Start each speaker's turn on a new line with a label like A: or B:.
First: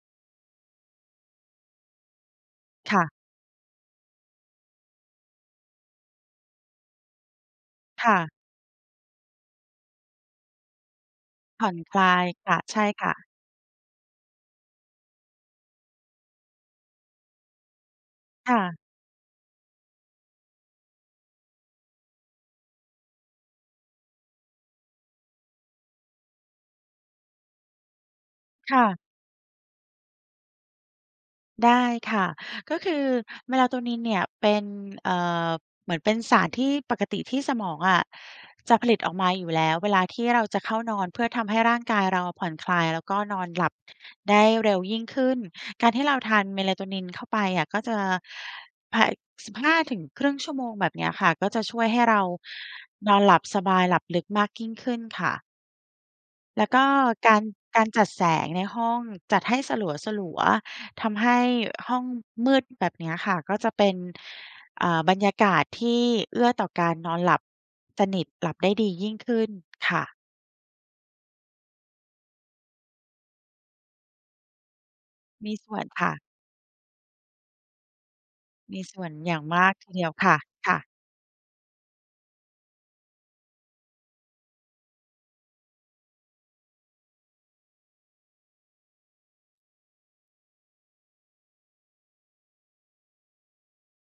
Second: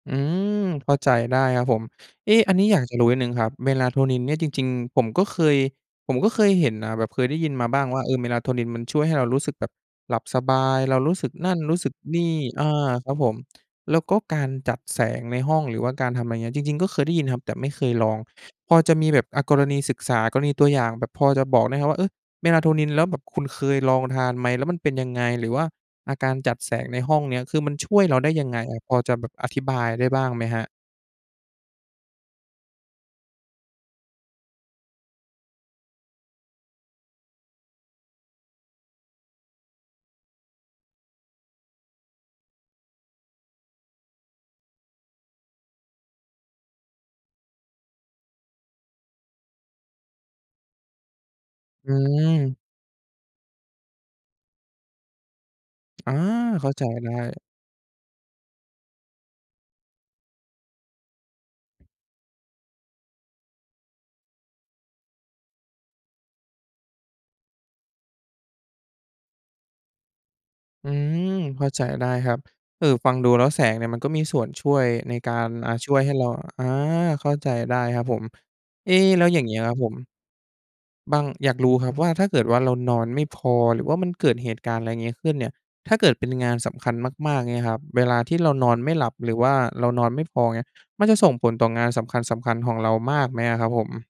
A: อืม เข้าใจได้ครับผม เอ๊ะ อันนี้อยาก
B: ค
A: จะ
B: ่
A: รู้
B: ะ
A: นิดหนึ่งครับ Melatonin เนี่ยจริง ๆ ผมก็เคย ผมก็เคยเห็นนะแบบเคยได้ยินมาบ้างว่า
B: ค
A: เอ
B: ่
A: อ
B: ะ
A: Melatonin มันช่วยให้เรารู้สึกแบบหลับสบาย เรารู้สึกนั่น
B: ผ่
A: ร
B: อ
A: ู้
B: น
A: สึ
B: ค
A: ก
B: ลา
A: น
B: ย
A: ี่
B: ค่ะ
A: อา
B: ใช่ค
A: คร
B: ่
A: ับ
B: ะ
A: ผม แล้วก็การจัดแสงในห้อง หรือว่าการทำ อะไรเงี้ย จริง ๆ ก็เคยได้ยินครับ แต่ไม่เคยลอง
B: ค่
A: พ
B: ะ
A: อจะมีแบบ อะ กรณีศึกษา กรณีตัวอย่างแบบพอจะบอกได้ครับว่า เอ๊ย Melatonin แล้วแบบคุณเคยลองทานไหม? แล้วมันเป็นยังไง? หรือว่า อะ การจัดแสงในห้องเนี้ย คือมันช่วยเราได้ยังไง?
B: ค่
A: พ
B: ะ
A: อจะแบบอธิบายได้บ้างไหมครับ?
B: ได้ค่ะ ก็คือ Melatonin เนี่ยเป็น เอ่อ เหมือนเป็นสารที่ปกติที่สมองอะจะผลิตออกมาอยู่แล้วเวลาที่เราจะเข้านอน เพื่อทำให้ร่างกายเราผ่อนคลาย แล้วก็นอนหลับได้เร็วยิ่งขึ้น การที่เราทาน Melatonin เข้าไปอะ ก็จะ พ 15 ถึง 0.5 ชั่วโมงแบบเนี้ยค่ะ ก็จะช่วย
A: อื
B: ให้เรา
A: ม
B: นอนหลับสบาย หลับลึกมากยิ่งขึ้นค่ะ
A: อา
B: แล
A: เข
B: ้
A: ้
B: ว
A: า
B: ก
A: ใจ
B: ็
A: ได้
B: การ การจัดแสงในห้อง จัดให้สลัว ๆ ทำให้ห้องมืดแบบเนี้ยค่ะ ก็จะเป็น เอ่อ บรรยากาศที่เอื้อต่อการนอนหลับสนิท หลับได้ดียิ่งขึ้นค่ะ
A: อืม เข้าใจได้ครับ เอ่อ ฟังดูแล้วแสงเนี่ย มันก็มีส่วนช่วยในการ
B: มี
A: อ
B: ส
A: ะ
B: ่วน
A: ช่วย
B: ค
A: ให
B: ่
A: ้
B: ะ
A: เรา อา เข้าใจได้ครับผม
B: มี
A: เอ
B: ส
A: ๊
B: ่วน
A: แล้ว
B: อย
A: อ
B: ่
A: ย
B: า
A: ่า
B: ง
A: งงี้
B: มา
A: คร
B: ก
A: ับผ
B: ที
A: ม
B: เดียวค่ะ ค่ะ
A: บัง อยากรู้ครับว่า ถ้าเกิดว่าเรานอนไม่พอ หรือว่ามันเกิดเหตุการณ์ อะไรงี้ ขึ้นเนี่ย ถ้าเกิดเป็นงานสำคัญมาก ๆ เงี้ยครับ เวลาที่เรานอนไม่หลับ หรือว่าเรานอนไม่พอเงี้ย มันจะส่งผลต่องานสำคัญ ๆ ของเรามากไหมอะครับผม?